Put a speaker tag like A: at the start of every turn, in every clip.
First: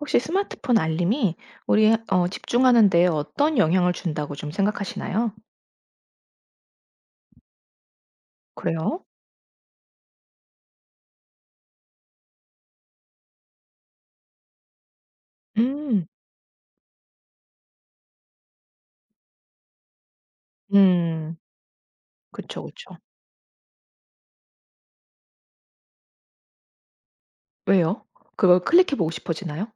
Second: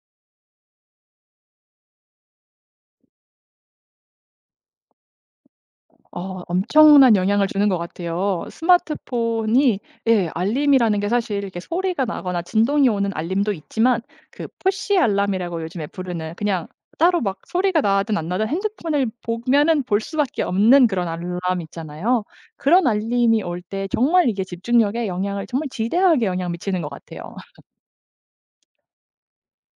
A: 혹시 스마트폰 알림이 우리 집중하는 데에 어떤 영향을 준다고 좀 생각하시나요?
B: 엄청난 영향을 주는 것 같아요.
A: 그래요?
B: 스마트폰이. 예, 알림이라는 게 사실 이렇게 소리가 나거나 진동이 오는 알림도 있지만, 그 푸시 알람이라고 요즘에
A: 음.
B: 부르는, 그냥 따로 막 소리가 나든 안 나든 핸드폰을 보면은 볼 수밖에 없는 그런
A: 음.
B: 알람 있잖아요.
A: 그쵸,
B: 그런
A: 그쵸.
B: 알림이 올 때 정말 이게 집중력에 영향을, 정말 지대하게 영향 미치는 것 같아요.
A: 왜요? 그걸 클릭해 보고 싶어지나요?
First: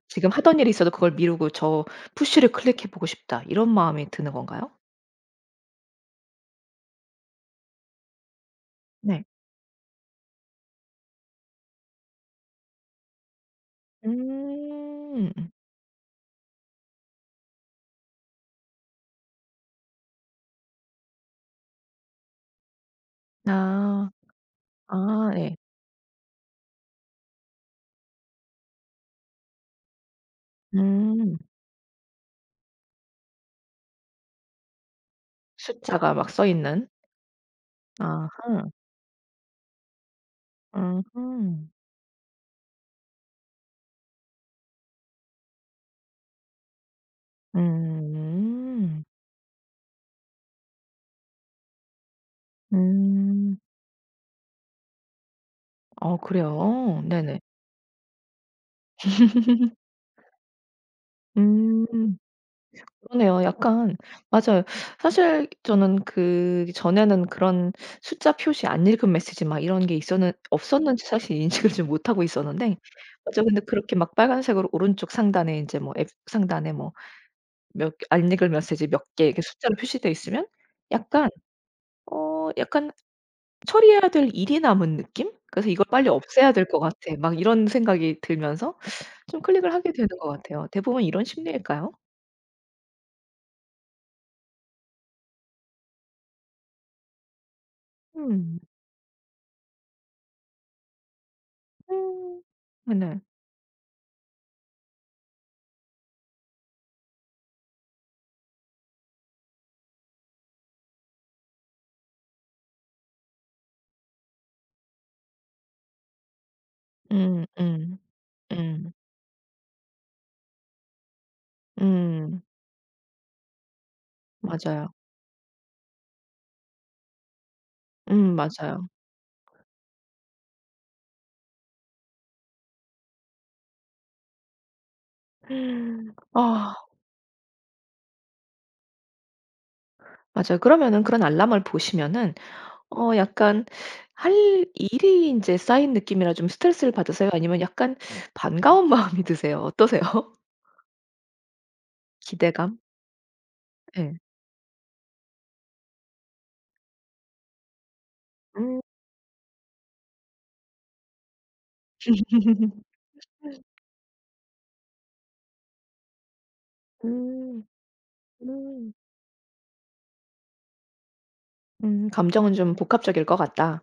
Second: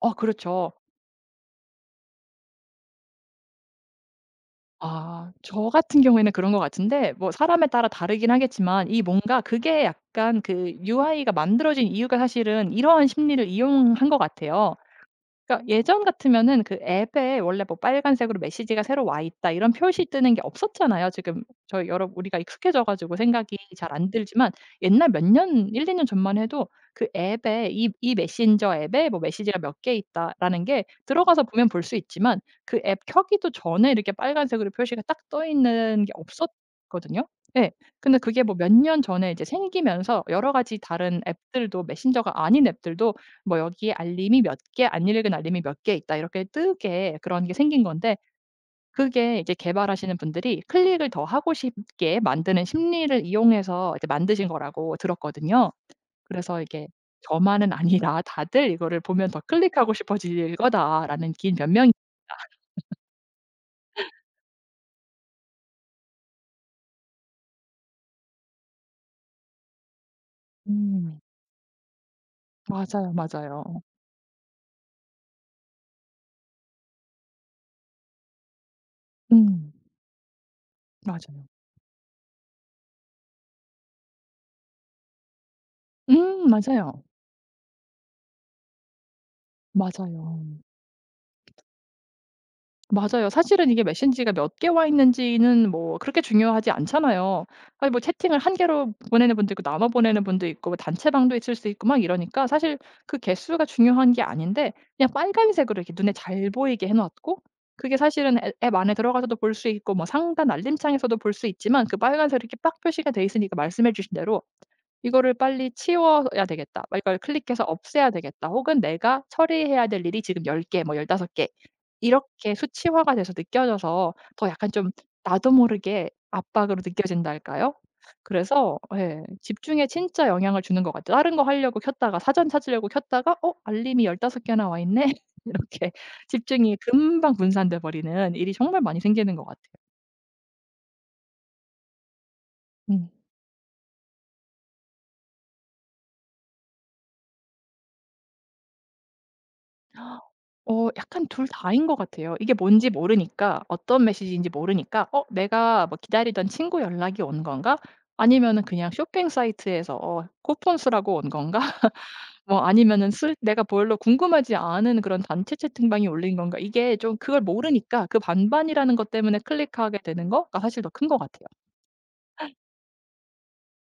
B: 어
A: 지금 하던 일이
B: 그렇죠.
A: 있어도 그걸 미루고 '저 푸시를 클릭해 보고 싶다.' 이런 마음이 드는 건가요?
B: 아, 저 같은 경우에는 그런 것 같은데, 뭐 사람에 따라 다르긴 하겠지만, 이
A: 네.
B: 뭔가 그게 약간 그 UI가 만들어진 이유가 사실은 이러한 심리를 이용한 것 같아요.
A: 음.
B: 그러니까 예전 같으면은 그 앱에 원래 뭐 빨간색으로 메시지가 새로 와 있다 이런 표시 뜨는 게 없었잖아요. 지금 저희 여러 우리가 익숙해져 가지고 생각이 잘
A: 아.
B: 안 들지만, 옛날 몇
A: 아 네.
B: 년 1-2년 전만 해도 그 앱에 이 메신저 앱에 뭐 메시지가 몇 개 있다라는 게
A: 음.
B: 들어가서 보면 볼 수 있지만, 그 앱 켜기도 전에 이렇게 빨간색으로 표시가 딱 떠 있는 게
A: 숫자가 막 써 있는.
B: 없었거든요. 예. 근데 그게 뭐
A: 아하.
B: 몇 년 전에 이제 생기면서 여러 가지 다른
A: 음음.
B: 앱들도, 메신저가 아닌 앱들도 뭐 여기에 알림이 몇 개, 안 읽은 알림이 몇 개 있다, 이렇게 뜨게 그런 게 생긴 건데,
A: 음.
B: 그게 이제 개발하시는 분들이 클릭을 더 하고 싶게 만드는 심리를
A: 음.
B: 이용해서 이제 만드신 거라고 들었거든요.
A: 어 그래요?
B: 그래서 이게
A: 네네.
B: '저만은 아니라 다들 이거를 보면 더 클릭하고 싶어질 거다.'라는 긴
A: 음.
B: 변명이.
A: 그러네요. 약간 맞아요. 사실 저는 그전에는 그런 숫자 표시 안 읽은 메시지 막 이런 게 있었는 없었는지
B: 음.
A: 사실 인식을 좀 못하고 있었는데
B: 맞아요,
A: 맞아. 근데
B: 맞아요.
A: 그렇게 막 빨간색으로 오른쪽 상단에 이제 뭐 앱 상단에 뭐 몇 개 안 읽은 메시지 몇 개 이렇게
B: 음,
A: 숫자로 표시되어 있으면 약간
B: 맞아요.
A: 약간 처리해야 될 일이 남은 느낌? 그래서 '이걸 빨리
B: 음,
A: 없애야 될 것
B: 맞아요.
A: 같아.' 막 이런 생각이 들면서 좀 클릭을 하게 되는 것
B: 맞아요.
A: 같아요. 대부분 이런 심리일까요?
B: 맞아요. 사실은 이게 메신지가 몇 개 와 있는지는 뭐 그렇게 중요하지 않잖아요. 아니 뭐 채팅을 한
A: 음.
B: 개로 보내는 분도 있고, 나눠 보내는 분도 있고, 뭐 단체방도 있을 수 있고 막
A: 음.
B: 이러니까, 사실 그
A: 네네.
B: 개수가 중요한 게 아닌데 그냥 빨간색으로 이렇게 눈에 잘 보이게 해 놓았고, 그게 사실은 앱 안에 들어가서도 볼 수 있고 뭐 상단 알림창에서도 볼 수 있지만, 그 빨간색으로 이렇게 빡 표시가 돼 있으니까 말씀해 주신 대로 '이거를 빨리 치워야 되겠다.' 막 이걸
A: 음
B: '클릭해서
A: 음.
B: 없애야 되겠다.' 혹은
A: 음.
B: '내가 처리해야 될 일이 지금 10개 개, 뭐 15개 개.'
A: 음.
B: 이렇게 수치화가 돼서 느껴져서 더 약간 좀
A: 맞아요.
B: 나도 모르게 압박으로 느껴진다 할까요? 그래서
A: 맞아요.
B: 예, 집중에 진짜 영향을 주는 것 같아요. 다른 거 하려고 켰다가, 사전 찾으려고 켰다가 '어 알림이 15개나 개나 와 있네.' 이렇게
A: 아
B: 집중이 금방 분산돼 버리는 일이 정말 많이 생기는 것 같아요.
A: 맞아요. 그러면은 그런 알람을 보시면은
B: 음.
A: 약간 할 일이 인제 쌓인 느낌이라 좀 스트레스를 받으세요? 아니면 약간 반가운 마음이 드세요? 어떠세요?
B: 어 약간 둘 다인 것 같아요. 이게
A: 기대감?
B: 뭔지 모르니까, 어떤
A: 예.
B: 메시지인지 모르니까 '어 내가 뭐 기다리던 친구 연락이 온 건가? 아니면은
A: 음.
B: 그냥 쇼핑 사이트에서 어 쿠폰 쓰라고 온 건가?' 뭐 아니면은 쓸 내가 별로 궁금하지 않은 그런 단체 채팅방에 올린 건가, 이게 좀 그걸
A: 음.
B: 모르니까 그
A: 음.
B: 반반이라는 것 때문에 클릭하게 되는 거가 사실 더 큰 것 같아요.
A: 음. 감정은 좀 복합적일 것 같다.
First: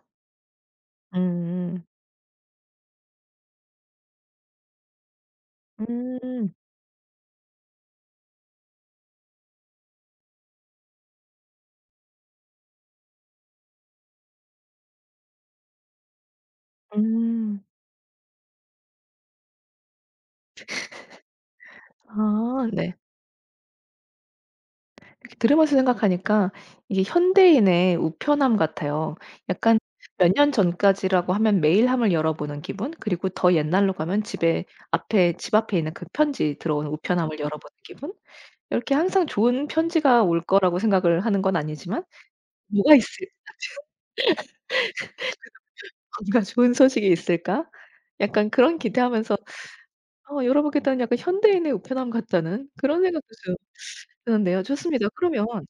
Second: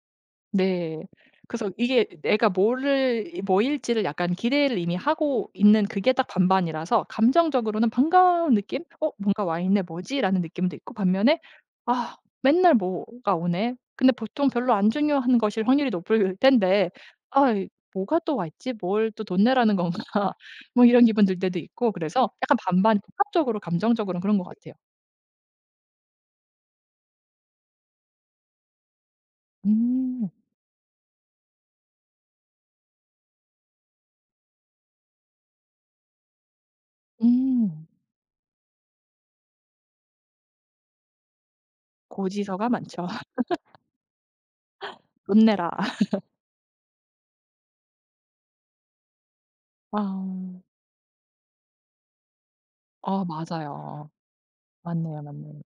B: 네. 그래서
A: 음.
B: 이게 내가 뭐를 뭐일지를 약간 기대를 이미 하고 있는, 그게 딱
A: 음.
B: 반반이라서 감정적으로는 반가운 느낌? '어 뭔가 와 있네. 뭐지?'라는 느낌도 있고, 반면에 '아 맨날 뭐가 오네. 근데 보통 별로 안 중요한 것일 확률이 높을 텐데, 아
A: 음.
B: 이 뭐가 또 와 있지? 뭘 또 돈 내라는 건가?' 뭐 이런 기분 들 때도 있고, 그래서 약간
A: 아 네.
B: 반반 복합적으로 감정적으로는 그런 것 같아요.
A: 이렇게 들으면서 생각하니까 이게 현대인의 우편함 같아요. 약간
B: 음.
A: 몇 년 전까지라고 하면 메일함을 열어보는 기분, 그리고 더 옛날로 가면 집에 앞에 집 앞에 있는 그 편지 들어오는 우편함을 열어보는
B: 음.
A: 기분. 이렇게 항상 좋은 편지가 올 거라고 생각을 하는 건 아니지만
B: 고지서가
A: '뭐가
B: 많죠.
A: 있을
B: "돈 내라."
A: 뭔가 좋은 소식이 있을까?' 약간 그런 기대하면서
B: 아.
A: 열어보게 되면 약간 현대인의 우편함 같다는 그런
B: 아
A: 생각도
B: 맞아요.
A: 그런데요. 좋습니다.
B: 맞네요,
A: 그러면
B: 맞네요.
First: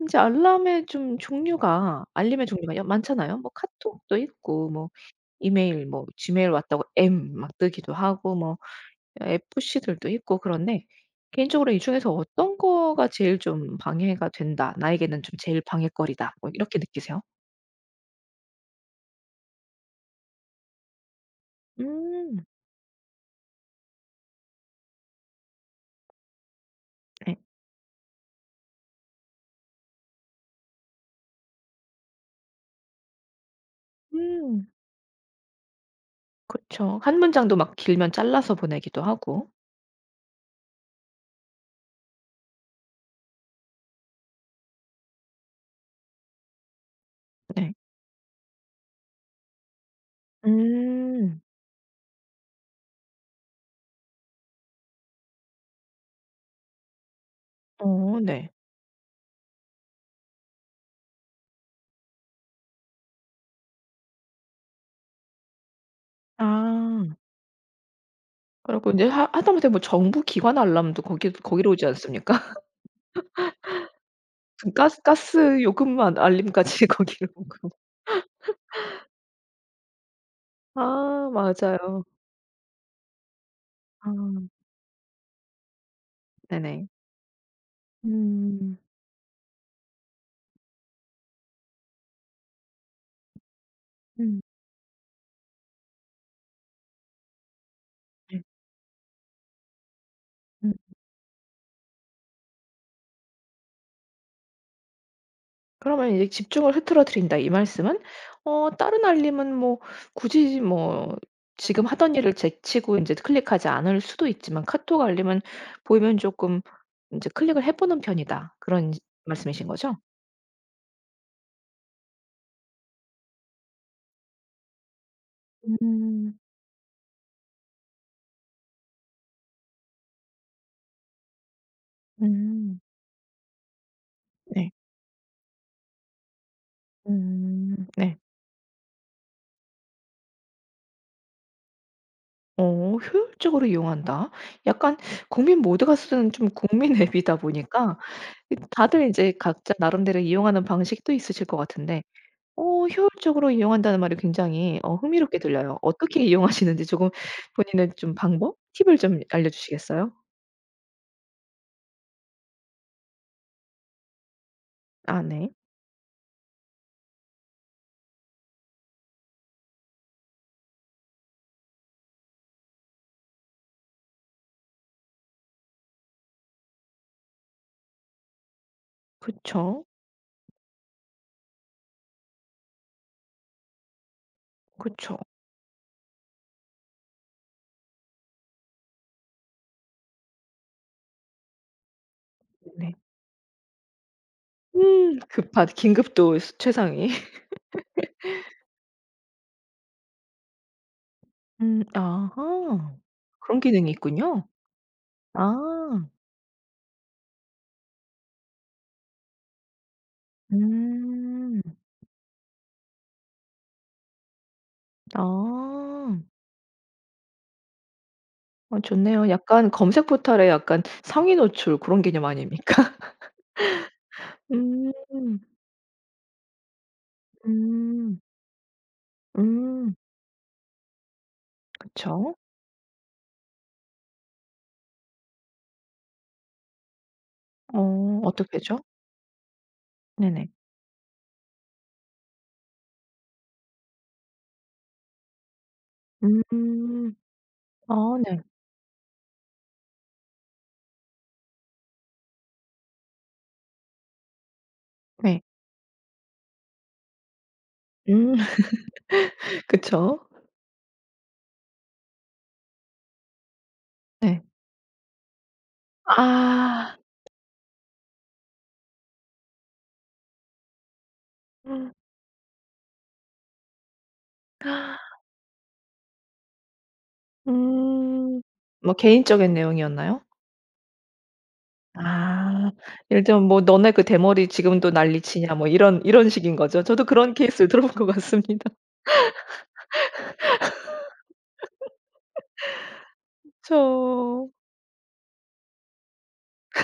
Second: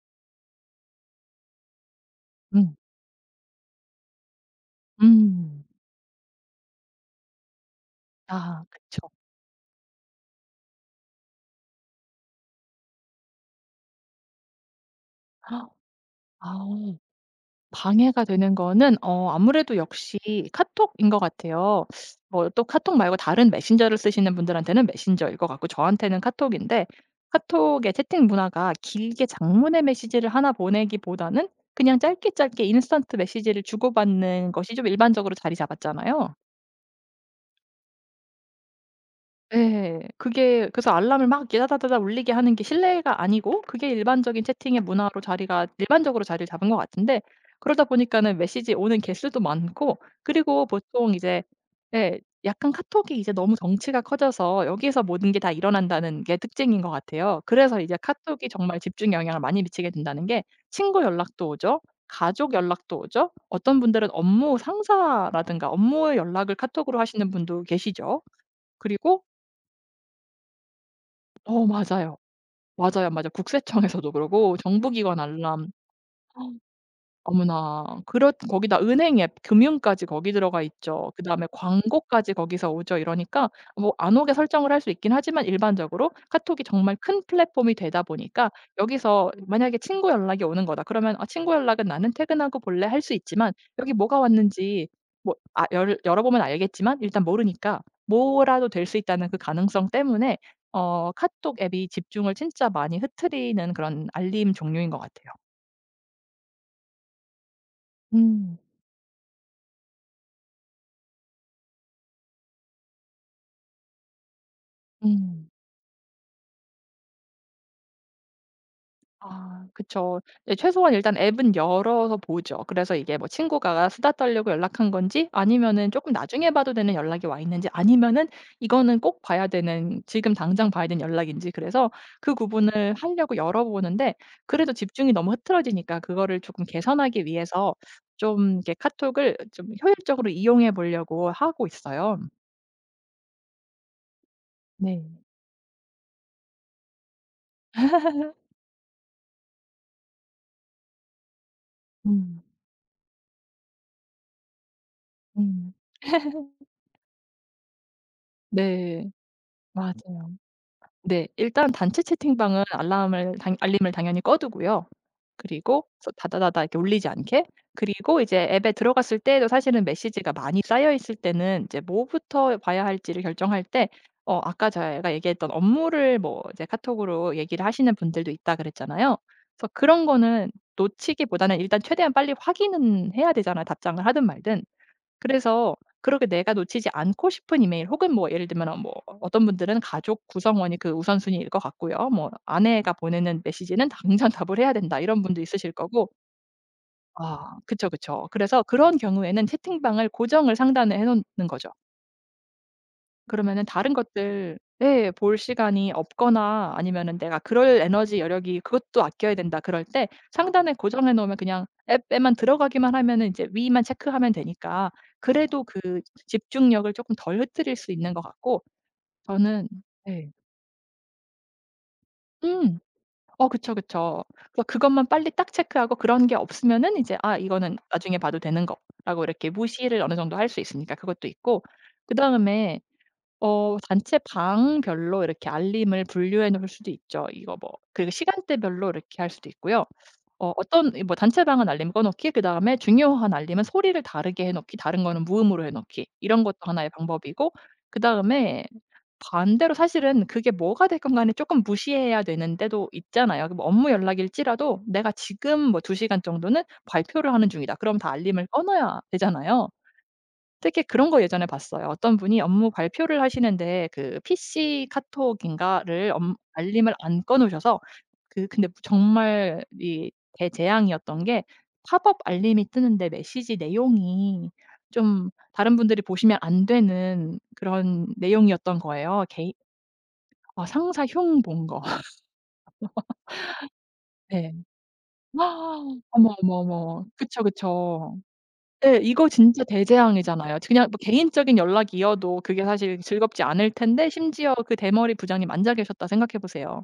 A: 이제 알람의 좀 종류가 알림의 종류가
B: 음.
A: 여 많잖아요. 뭐 카톡도 있고 뭐
B: 음.
A: 이메일 뭐 지메일 왔다고 M 막 뜨기도 하고 뭐
B: 아 그쵸.
A: FC들도 있고 그런데 개인적으로 이 중에서 어떤 거가 제일 좀 방해가 된다. 나에게는 좀 제일 방해거리다. 뭐
B: 아,
A: 이렇게 느끼세요?
B: 방해가 되는 거는 어 아무래도 역시 카톡인 것 같아요.
A: 음.
B: 뭐 또 카톡 말고 다른 메신저를 쓰시는 분들한테는 메신저일 것 같고, 저한테는 카톡인데,
A: 네.
B: 카톡의 채팅 문화가 길게 장문의 메시지를 하나 보내기보다는 그냥 짧게 짧게 인스턴트 메시지를 주고받는
A: 음.
B: 것이 좀 일반적으로 자리 잡았잖아요.
A: 그죠한 문장도 막 길면 잘라서 보내기도 하고.
B: 예. 그게 그래서 알람을 막 야다다다다 울리게 하는 게 실내가 아니고, 그게 일반적인 채팅의 문화로 자리가 일반적으로 자리를 잡은 것 같은데,
A: 네.
B: 그러다 보니까는 메시지 오는 개수도 많고, 그리고 보통
A: 음.
B: 이제 예 약간 카톡이 이제 너무 덩치가 커져서 여기에서 모든 게 다 일어난다는 게 특징인 것 같아요. 그래서 이제
A: 어
B: 카톡이
A: 네.
B: 정말 집중에 영향을 많이 미치게 된다는 게, 친구 연락도 오죠. 가족 연락도 오죠. 어떤 분들은 업무 상사라든가 업무의 연락을 카톡으로
A: 아.
B: 하시는 분도 계시죠.
A: 그리고 인제
B: 그리고
A: 하 하다못해 뭐 정부 기관 알람도 거기
B: 어
A: 거기로 오지
B: 맞아요.
A: 않습니까?
B: 맞아요. 맞아. 국세청에서도 그러고
A: 그 가스
B: 정부기관
A: 가스
B: 알람.
A: 요금만 알림까지 거기로 오고.
B: 어머나. 그렇 거기다 은행 앱 금융까지 거기 들어가 있죠.
A: 아
B: 그다음에
A: 맞아요.
B: 광고까지 거기서 오죠. 이러니까 뭐
A: 아
B: 안 오게 설정을 할 수 있긴 하지만, 일반적으로 카톡이
A: 네네.
B: 정말 큰 플랫폼이 되다 보니까
A: 음.
B: 여기서 만약에 친구 연락이 오는 거다 그러면 '아 친구 연락은 나는 퇴근하고 볼래.' 할 수 있지만, 여기 뭐가
A: 음
B: 왔는지 뭐 아 열 열어보면 알겠지만 일단 모르니까,
A: 네.
B: 뭐라도 될 수 있다는 그 가능성 때문에
A: 음.
B: 어 카톡 앱이 집중을 진짜 많이 흐트리는 그런 알림 종류인 것 같아요.
A: 그러면 이제 "집중을 흐트러뜨린다." 이 말씀은
B: 음.
A: 다른 알림은 뭐 굳이 뭐 지금 하던 일을 제치고 인제 클릭하지 않을 수도 있지만 카톡 알림은
B: 음.
A: 보이면 조금 인제 클릭을 해 보는 편이다. 그런
B: 아
A: 말씀이신 거죠?
B: 그쵸. 예 최소한 일단 앱은 열어서 보죠. 그래서 이게 뭐 친구가 수다 떨려고 연락한 건지, 아니면은 조금
A: 음.
B: 나중에 봐도 되는 연락이 와 있는지, 아니면은 이거는 꼭 봐야 되는, 지금 당장 봐야 되는 연락인지, 그래서 그
A: 음.
B: 구분을 하려고 열어보는데, 그래도
A: 네.
B: 집중이 너무 흐트러지니까 그거를 조금 개선하기 위해서
A: 네.
B: 좀 이렇게 카톡을 좀 효율적으로 이용해 보려고 하고 있어요.
A: 어 효율적으로 이용한다. 약간
B: 네.
A: 국민 모두가 쓰는 좀 국민 앱이다 보니까 다들 이제 각자 나름대로 이용하는 방식도 있으실 것 같은데
B: 음.
A: 효율적으로 이용한다는 말이 굉장히 흥미롭게
B: 음.
A: 들려요. 어떻게 이용하시는지 조금 본인의 좀 방법, 팁을
B: 네.
A: 좀 알려주시겠어요?
B: 맞아요. 네. 일단 단체 채팅방은 알람을 당 알림을 당연히 꺼 두고요.
A: 아 네.
B: 그리고 서 다다다다 이렇게 울리지 않게, 그리고 이제 앱에 들어갔을 때에도 사실은 메시지가 많이 쌓여 있을 때는 이제 뭐부터 봐야 할지를 결정할 때, 어 아까 제가 얘기했던 업무를 뭐 이제 카톡으로 얘기를 하시는 분들도 있다 그랬잖아요. 그래서
A: 그쵸.
B: 그런 거는 놓치기보다는 일단 최대한 빨리 확인은 해야 되잖아요, 답장을 하든 말든.
A: 그쵸.
B: 그래서 그렇게 내가 놓치지 않고 싶은 이메일, 혹은 뭐 예를 들면 뭐 어떤 분들은 가족 구성원이 그 우선순위일 것 같고요. 뭐 아내가
A: 네.
B: 보내는 메시지는 당장 답을 해야 된다 이런 분도
A: 급한
B: 있으실 거고.
A: 긴급도 최상위.
B: 아 그쵸, 그쵸. 그래서 그런 경우에는 채팅방을 고정을 상단에 해 놓는 거죠.
A: 아하. 그런
B: 그러면은
A: 기능이
B: 다른
A: 있군요.
B: 것들 예 볼 시간이
A: 아.
B: 없거나, 아니면은 내가 그럴 에너지 여력이, 그것도 아껴야 된다 그럴 때 상단에 고정해 놓으면
A: 음.
B: 그냥 앱에만 들어가기만 하면은 이제 위만 체크하면 되니까,
A: 아.
B: 그래도 그 집중력을 조금 덜 흐트릴 수 있는 것 같고.
A: 어 좋네요.
B: 저는
A: 약간 검색
B: 네.
A: 포털에 약간 상위 노출 그런 개념 아닙니까?
B: 음. 어 그쵸, 그쵸. 그래서
A: 음.
B: 그것만 빨리 딱 체크하고 그런 게 없으면은 이제 '아 이거는 나중에
A: 음.
B: 봐도 되는 거.'라고 이렇게
A: 음.
B: 무시를 어느 정도 할 수 있으니까 그것도 있고,
A: 그쵸.
B: 그다음에 어 단체 방별로 이렇게 알림을 분류해 놓을 수도 있죠. 이거 뭐 그리고
A: 어 어떻게 죠
B: 시간대별로 이렇게 할 수도 있고요.
A: 네네.
B: 어 어떤 이 뭐 단체방은 알림 꺼 놓기, 그다음에 중요한 알림은 소리를 다르게 해 놓기, 다른 거는 무음으로 해 놓기, 이런 것도 하나의
A: 음.
B: 방법이고.
A: 아 네.
B: 그다음에 반대로 사실은 그게 뭐가 됐건 간에 쪼끔 무시해야 되는 때도 있잖아요. 그 뭐 업무 연락일지라도 내가
A: 네.
B: 지금 뭐 2시간 시간 정도는 발표를 하는 중이다, 그럼 다
A: 음
B: 알림을 꺼 놔야 되잖아요.
A: 그쵸.
B: 되게 그런 거 예전에 봤어요. 어떤 분이 업무 발표를 하시는데 그
A: 네.
B: PC 카톡인가를 엄 알림을
A: 아.
B: 안 꺼 놓으셔서 그 근데 정말 이 대재앙이었던 게,
A: 음.
B: 팝업 알림이 뜨는데 메시지 내용이 좀 다른 분들이 보시면 안 되는 그런
A: 음,
B: 내용이었던
A: 뭐
B: 거예요. 개인.
A: 개인적인 내용이었나요?
B: 아 상사 흉 본 거.
A: 아. 예를 들면 뭐 "너네 그 대머리
B: 네.
A: 지금도 난리치냐." 뭐 이런
B: 어머, 어머,
A: 식인 거죠.
B: 어머.
A: 저도 그런
B: 그쵸,
A: 케이스를 들어 본 것
B: 그쵸.
A: 같습니다.
B: 예. 이거 진짜 대재앙이잖아요. 그냥 뭐 개인적인 연락이어도 그게 사실 즐겁지 않을 텐데,
A: 그쵸.
B: 심지어 그 대머리 부장님 앉아 계셨다 생각해 보세요.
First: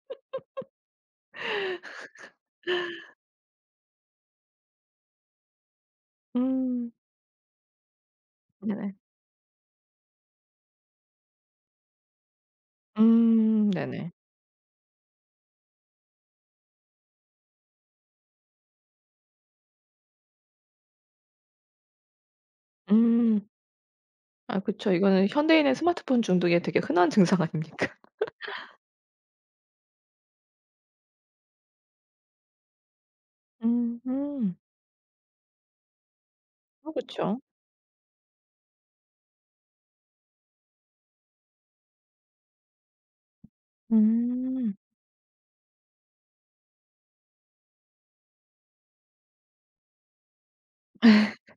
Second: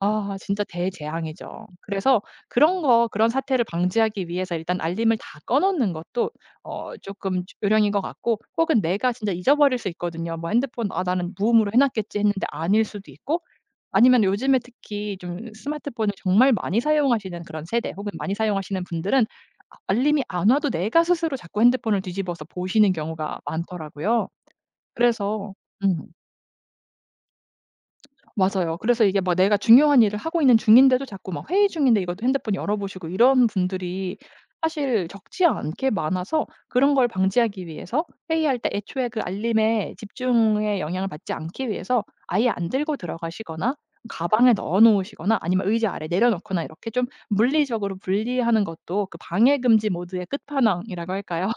B: 아 진짜 대재앙이죠. 그래서 그런 거 그런 사태를 방지하기 위해서 일단 알림을 다 꺼 놓는 것도
A: 음.
B: 어 쪼끔 요령인 것 같고, 혹은
A: 네네.
B: 내가 진짜 잊어버릴 수 있거든요. 뭐 핸드폰 '아 나는 무음으로 해 놨겠지.' 했는데 아닐 수도 있고,
A: 네네.
B: 아니면 요즘에 특히 좀 스마트폰을 정말 많이 사용하시는 그런 세대, 혹은 많이 사용하시는 분들은 아 알림이 안 와도 내가 스스로 자꾸 핸드폰을 뒤집어서 보시는 경우가
A: 음.
B: 많더라고요.
A: 아 그쵸. 이거는
B: 그래서
A: 현대인의
B: 음.
A: 스마트폰 중독에 되게 흔한 증상 아닙니까?
B: 맞아요. 그래서 이게 막 내가 중요한 일을 하고 있는 중인데도 자꾸 막 회의 중인데 이것도 핸드폰 열어보시고 이런
A: 음
B: 분들이
A: 음.
B: 사실 적지 않게 많아서,
A: 어
B: 그런 걸
A: 그쵸.
B: 방지하기 위해서 회의할 때 애초에 그 알림에 집중에 영향을 받지 않기 위해서 아예 안 들고 들어가시거나, 가방에
A: 음.
B: 넣어 놓으시거나, 아니면 의자 아래 내려놓거나, 이렇게 좀 물리적으로 분리하는 것도 그 방해 금지 모드의 끝판왕이라고 할까요?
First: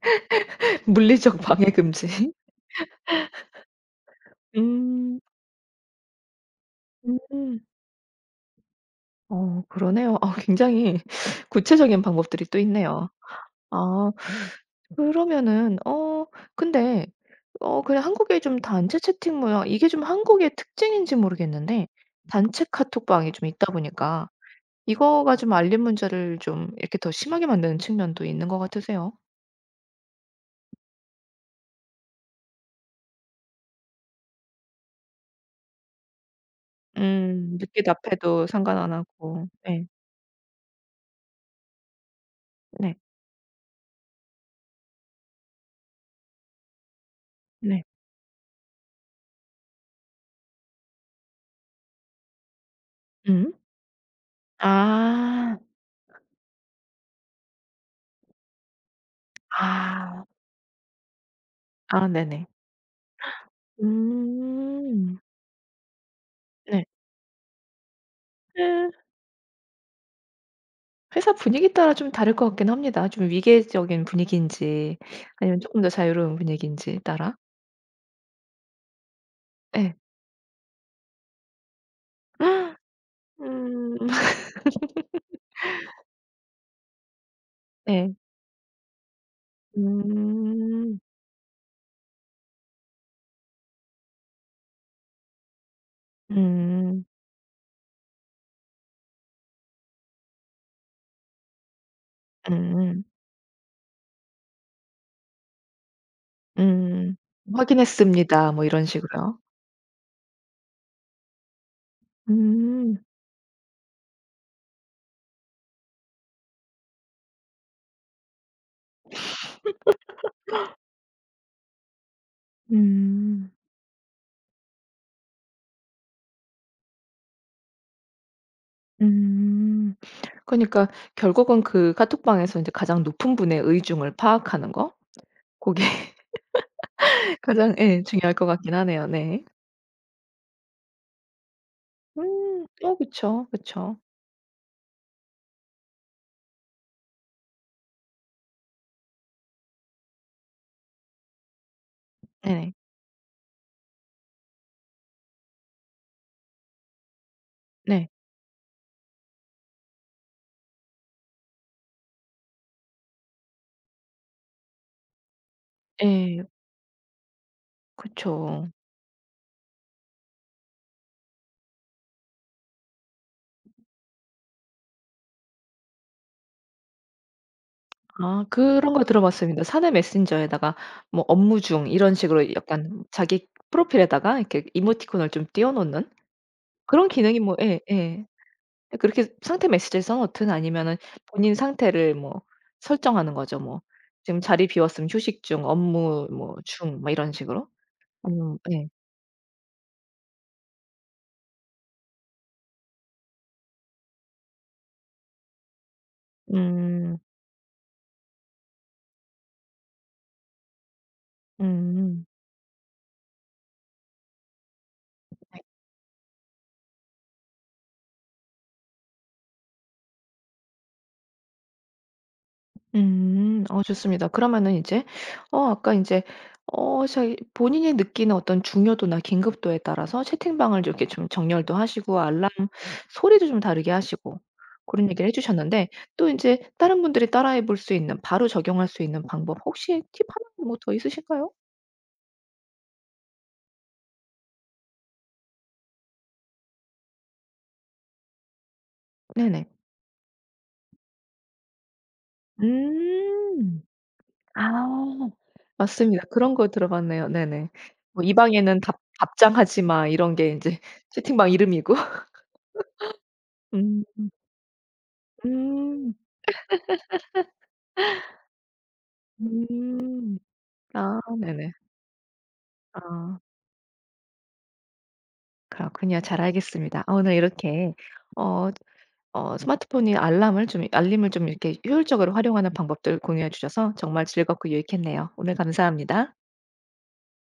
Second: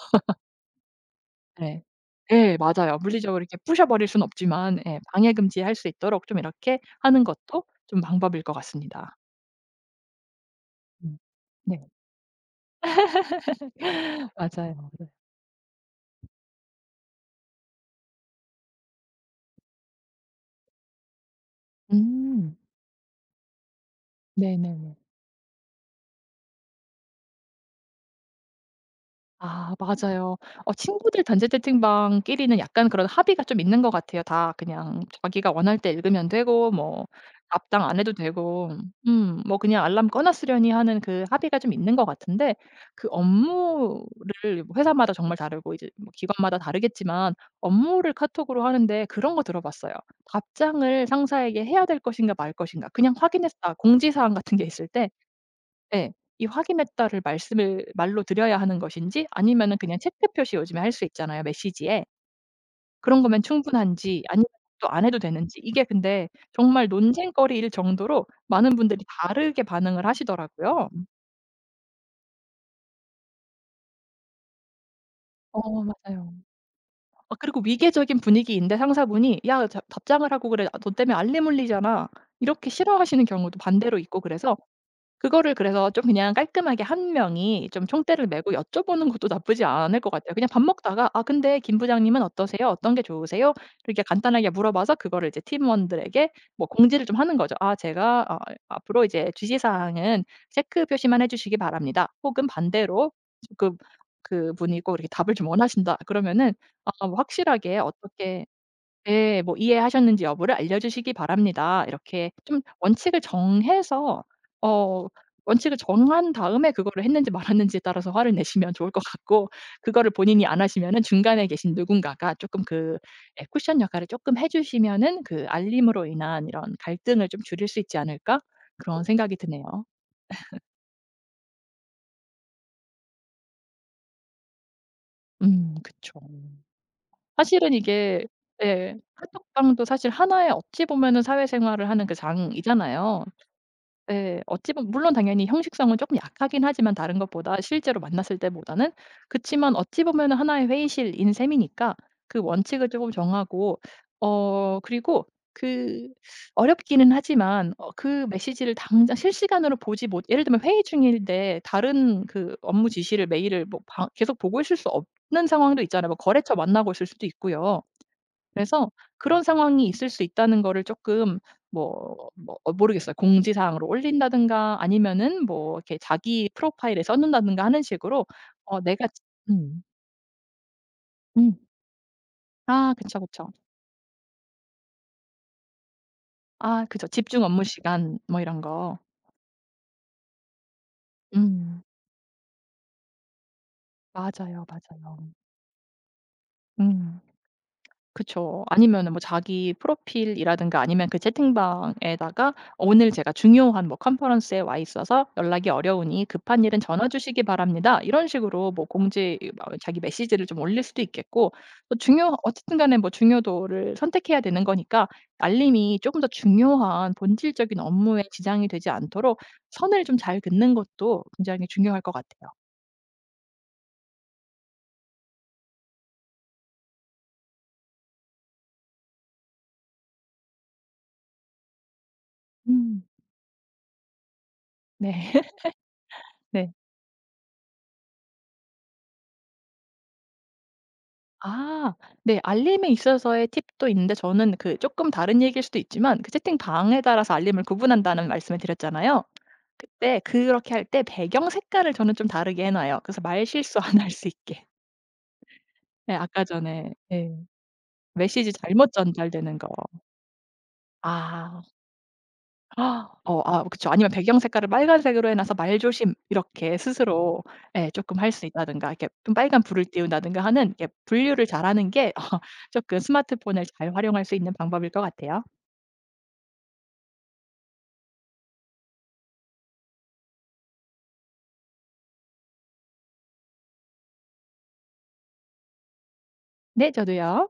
A: 물리적 방해
B: 네.
A: 금지.
B: 예 맞아요. 물리적으로 이렇게 부셔 버릴 수는 없지만, 예
A: 음.
B: 방해 금지할 수 있도록 좀 이렇게 하는
A: 음.
B: 것도 좀 방법일 것 같습니다.
A: 어 그러네요. 아 굉장히
B: 음. 네.
A: 구체적인 방법들이 또 있네요. 아
B: 맞아요, 맞아요.
A: 그러면은 어 근데 그냥 한국의 좀 단체 채팅 문화 이게 좀 한국의 특징인지 모르겠는데
B: 음.
A: 단체 카톡방이 좀 있다 보니까
B: 네네네.
A: 이거가 좀 알림 문제를 좀 이렇게 더 심하게 만드는 측면도 있는 것 같으세요?
B: 아 맞아요. 어 친구들 단체 채팅방끼리는 약간 그런 합의가 좀 있는 것 같아요. 다 그냥 자기가 원할 때 읽으면 되고, 뭐
A: 음. 늦게
B: 답장 안 해도
A: 답해도
B: 되고,
A: 상관 안 하고.
B: 뭐 그냥
A: 네.
B: '알람 꺼 놨으려니.' 하는 그 합의가 좀 있는 것 같은데,
A: 네.
B: 그 업무를 뭐 회사마다 정말 다르고 이제 뭐 기관마다 다르겠지만,
A: 네.
B: 업무를 카톡으로 하는데 그런 거 들어봤어요. 답장을 상사에게 해야 될 것인가 말 것인가, 그냥
A: 음.
B: 확인했다, 공지사항 같은 게 있을 때.
A: 아.
B: 예. 이 확인했다를 말씀을 말로 드려야 하는 것인지, 아니면은 그냥 체크
A: 아.
B: 표시 요즘에 할 수 있잖아요, 메시지에.
A: 아 네네.
B: 그런 거면 충분한지, 아니면 또 안 해도
A: 음.
B: 되는지, 이게 근데
A: 네.
B: 정말 논쟁거리일 정도로 많은
A: 음,
B: 분들이 다르게 반응을 하시더라고요.
A: 회사 분위기 따라 좀 다를 것 같긴 합니다. 좀 위계적인 분위기인지 아니면 조금
B: 어
A: 더
B: 맞아요.
A: 자유로운 분위기인지
B: 아
A: 따라.
B: 그리고 위계적인 분위기인데 상사분이 "야 자
A: 네.
B: 답장을 하고 그래. 너 때문에 알림울리잖아." 이렇게 싫어하시는 경우도 반대로
A: 음.
B: 있고, 그래서 그거를 그래서 좀 그냥 깔끔하게 한 명이 좀
A: 네.
B: 총대를 메고 여쭤보는 것도 나쁘지 않을 것 같아요. 그냥 밥
A: 음.
B: 먹다가 "아 근데 김 부장님은 어떠세요? 어떤 게 좋으세요?" 이렇게 간단하게 물어봐서 그거를 이제 팀원들에게 뭐 공지를
A: 음.
B: 좀 하는 거죠. "아 제가 어 앞으로 이제 주시 사항은 체크 표시만 해 주시기 바랍니다." 혹은
A: 음.
B: 반대로 그 그분이 꼭 이렇게 답을 좀 원하신다 그러면은, 아 뭐
A: 음.
B: 확실하게 어떻게.
A: "확인했습니다." 뭐 이런 식으로요?
B: 네, 뭐 "이해하셨는지 여부를 알려주시기 바랍니다." 이렇게 좀
A: 음.
B: 원칙을 정해서 어 원칙을 정한 다음에 그거를 했는지 말았는지에 따라서 화를 내시면 좋을 것 같고, 그거를 본인이 안 하시면은 중간에 계신 누군가가 조금 그 예
A: 음.
B: 쿠션 역할을 조금 해 주시면은 그 알림으로 인한 이런 갈등을 좀 줄일 수 있지 않을까, 그런 생각이 드네요.
A: 음. 그러니까 결국은 그 카톡방에서 이제 가장 높은 분의 의중을 파악하는 거? 고게
B: 그쵸. 사실은
A: 가장 예
B: 이게
A: 중요할 것 같긴
B: 예.
A: 하네요. 네.
B: 카톡방도 사실 하나의 어찌 보면은 사회생활을 하는 그
A: 음. 어
B: 장이잖아요.
A: 그쵸, 그쵸.
B: 예. 어찌 보면 물론 당연히 형식성은 쪼끔 약하긴 하지만, 다른 것보다, 실제로 만났을 때보다는. 그치만 어찌 보면은 하나의 회의실인 셈이니까 그
A: 네네.
B: 원칙을 쪼금 정하고 어 그리고 그 어렵기는 하지만, 어
A: 네.
B: 그 메시지를 당장 실시간으로 보지 못 예를 들면 회의 중인데 다른 그 업무 지시를 메일을 뭐 방 계속 보고 있을 수 없는 상황도 있잖아요. 뭐
A: 예.
B: 거래처 만나고 있을 수도 있고요.
A: 그쵸.
B: 그래서 그런 상황이 있을 수 있다는 거를 조금, 뭐 어 모르겠어요. 공지사항으로 올린다든가, 아니면은 뭐 이렇게 자기 프로파일에 써 놓는다든가 하는 식으로
A: 아
B: 어
A: 그런 거
B: 내가 지
A: 들어봤습니다.
B: 음.
A: 사내 메신저에다가 뭐
B: 음.
A: 업무 중 이런 식으로
B: 아
A: 약간
B: 그쵸,
A: 자기
B: 그쵸.
A: 프로필에다가 이렇게 이모티콘을 좀 띄워 놓는
B: 아 그쵸,
A: 그런 기능이
B: 집중
A: 뭐
B: 업무
A: 예
B: 시간
A: 예.
B: 뭐 이런 거.
A: 그렇게 상태 메시지에서 놓든 아니면은 본인
B: 음.
A: 상태를 뭐 설정하는 거죠. 뭐 지금
B: 맞아요,
A: 자리 비웠으면
B: 맞아요.
A: 휴식 중, 업무 뭐 중 막
B: 음.
A: 이런 식으로.
B: 그쵸.
A: 네.
B: 아니면은 뭐 자기 프로필이라든가, 아니면 그 채팅방에다가 "오늘 제가 중요한 뭐 컨퍼런스에 와 있어서 연락이 어려우니 급한 일은 전화
A: 음.
B: 주시기 바랍니다." 이런 식으로 뭐 공지, 뭐 자기 메시지를 좀 올릴 수도 있겠고, 또
A: 음.
B: 중요 어쨌든 간에 뭐 중요도를 선택해야 되는 거니까
A: 음.
B: 알림이 쪼금 더 중요한 본질적인 업무에 지장이 되지 않도록 선을 좀 잘 긋는 것도 굉장히 중요할 것 같아요.
A: 음. 어 좋습니다. 그러면은 이제 아까 이제 자기 본인이 느끼는 어떤 중요도나 긴급도에 따라서 채팅방을 이렇게 좀 정렬도 하시고 알람
B: 음.
A: 소리도 좀 다르게 하시고 그런 얘기를
B: 네.
A: 해 주셨는데 또 이제
B: 네.
A: 다른 분들이 따라해 볼 수 있는 바로 적용할 수 있는 방법 혹시 팁 하나 뭐 더 있으실까요?
B: 아. 네. 알림에 있어서의 팁도 있는데, 저는 그 조금 다른 얘기일 수도 있지만 그 채팅방에 따라서 알림을 구분한다는 말씀을 드렸잖아요.
A: 네네.
B: 그때 그렇게 할 때 배경 색깔을 저는 좀 다르게 해 놔요. 그래서 말실수
A: 음.
B: 안 할 수 있게.
A: 아.
B: 네,
A: 맞습니다.
B: 아까
A: 그런 거
B: 전에
A: 들어봤네요.
B: 네,
A: 네네. 뭐 "이
B: 메시지
A: 방에는
B: 잘못
A: 답
B: 전달되는 거.
A: 답장하지 마." 이런 게 이제 채팅방
B: 아.
A: 이름이고.
B: 아. 어 아 그쵸.
A: 음.
B: 아니면 배경 색깔을 빨간색으로 해 놔서 "말조심."
A: 음.
B: 이렇게 스스로 예 쪼끔 할 수 있다든가, 이렇게 좀 빨간 불을
A: 음.
B: 띄운다든가 하는, 이렇게
A: 아
B: 분류를
A: 네네.
B: 잘하는 게 어 쪼끔
A: 아
B: 스마트폰을 잘 활용할 수 있는 방법일 것 같아요.
A: 그렇군요. 잘 알겠습니다. 아 오늘 이렇게 어 스마트폰이 알람을 좀 알림을 좀 이렇게 효율적으로 활용하는 방법들 공유해 주셔서 정말 즐겁고 유익했네요. 오늘 감사합니다.
B: 네 저도요.